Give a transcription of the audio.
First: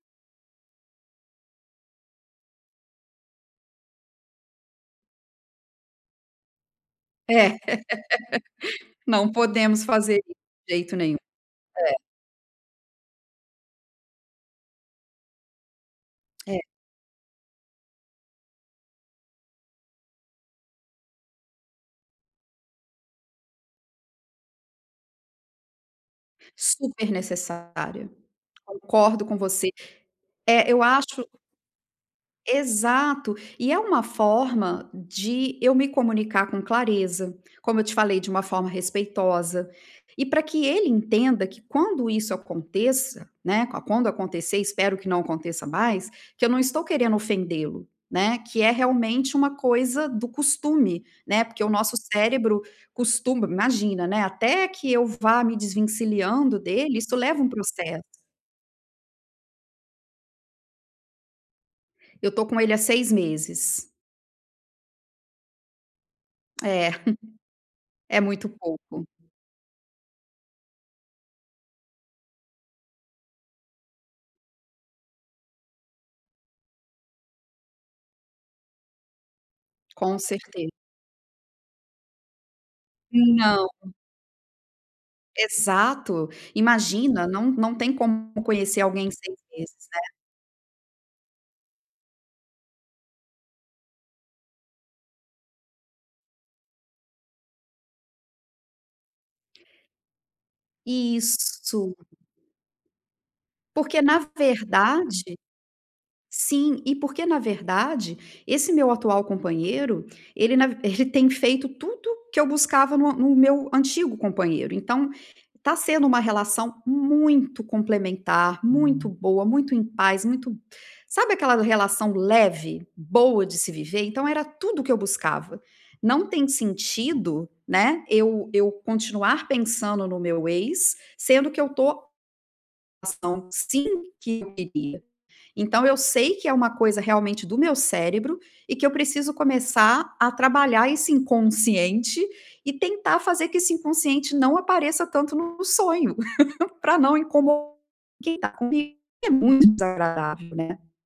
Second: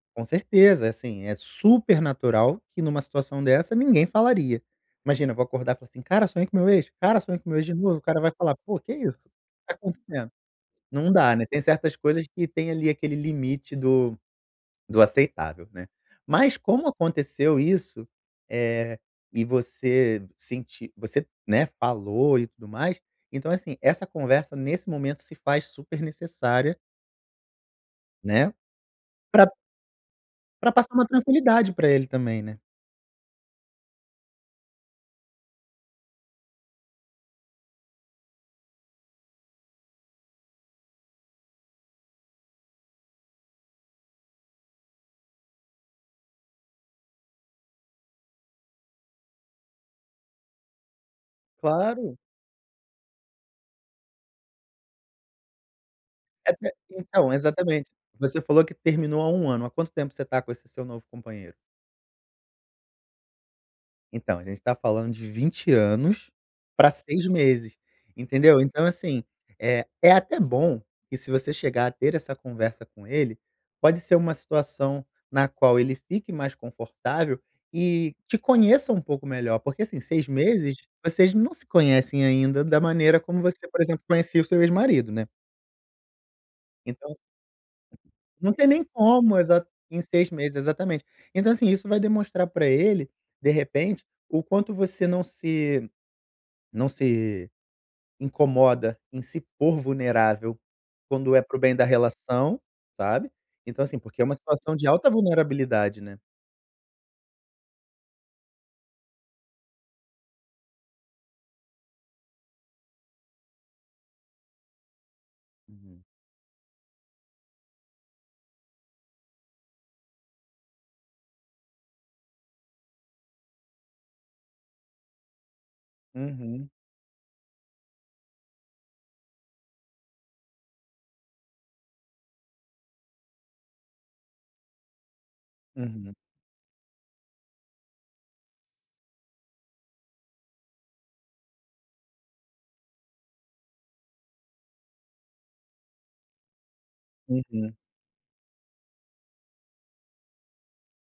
Com certeza. É, assim, é super natural que numa situação dessa ninguém falaria. Imagina, eu vou acordar com assim: "Cara, sonhei com meu ex. Cara, É. sonhei com meu ex de novo". O cara vai falar: "Pô, que isso? Não O que tá podemos fazer acontecendo?". isso de jeito Não nenhum. dá, né. Tem É. certas coisas que tem, ali, aquele limite do do aceitável, né. Mas, É. como aconteceu isso, eh, e você senti você, né, falou e tudo mais. Então, é assim, essa conversa nesse momento se faz super necessária Super necessária. né? Concordo com Pra você. pra É, eu passar uma acho tranquilidade pra ele também, né? Exato. E, é uma forma de eu me comunicar com clareza, como eu te falei, de uma forma respeitosa. E pra que ele entenda que quando isso aconteça, né, qua quando acontecer espero que não aconteça mais que eu não tô querendo ofendê-lo, né. Que é realmente uma coisa do costume, né. Porque o nosso Claro! cérebro costuma imagina, né, até, que eu vá me desvencilhando [unintelligible] dele, isso Então, leva um exatamente. processo. Você falou que terminou há 1 ano. Há quanto tempo você tá com esse seu novo companheiro? Eu tô com ele há 6 meses. Então, a gente tá falando de 20 anos É. pra 6 meses. É muito Entendeu? Então, pouco. assim, eh, é até bom que se você chegar a ter essa conversa com ele, pode ser uma situação na qual ele fique mais confortável e te conheça um pouco melhor. Porque, assim, Com 6 certe meses, vocês não se conhecem ainda da maneira como você, Não. por exemplo, conhecia o seu ex-marido, né? Exato! Então Imagina, não não tem como não tem conhecer nem alguém em 6 como. Exa meses, né. em 6 meses. Exatamente. Então, assim, isso vai demonstrar pra ele, de repente, o quanto você não se não se incomoda em se pôr vulnerável, quando é para o bem da Isso! relação, sabe. Então, assim, Porque, na porque é uma situação de alta verdade vulnerabilidade, né. Sim. E, porque na verdade, esse meu atual companheiro, ele na v ele tem feito tudo que eu buscava no a no meu antigo companheiro. Então, tá Uhum. sendo uma relação muito complementar, muito boa, muito em paz, muito sabe aquela relação leve? Boa de se viver? Então, era tudo o que eu buscava. Não tem Uhum. sentido, né, eu eu continuar pensando no meu ex, sendo que eu tô ação sim que eu queria. Então, eu Uhum. sei que é uma coisa realmente do meu cérebro e que eu preciso começar a trabalhar esse inconsciente e tentar fazer que esse inconsciente não apareça tanto no no sonho, pra não Uhum. incomo quem tá comigo. E é muito desagradável, né.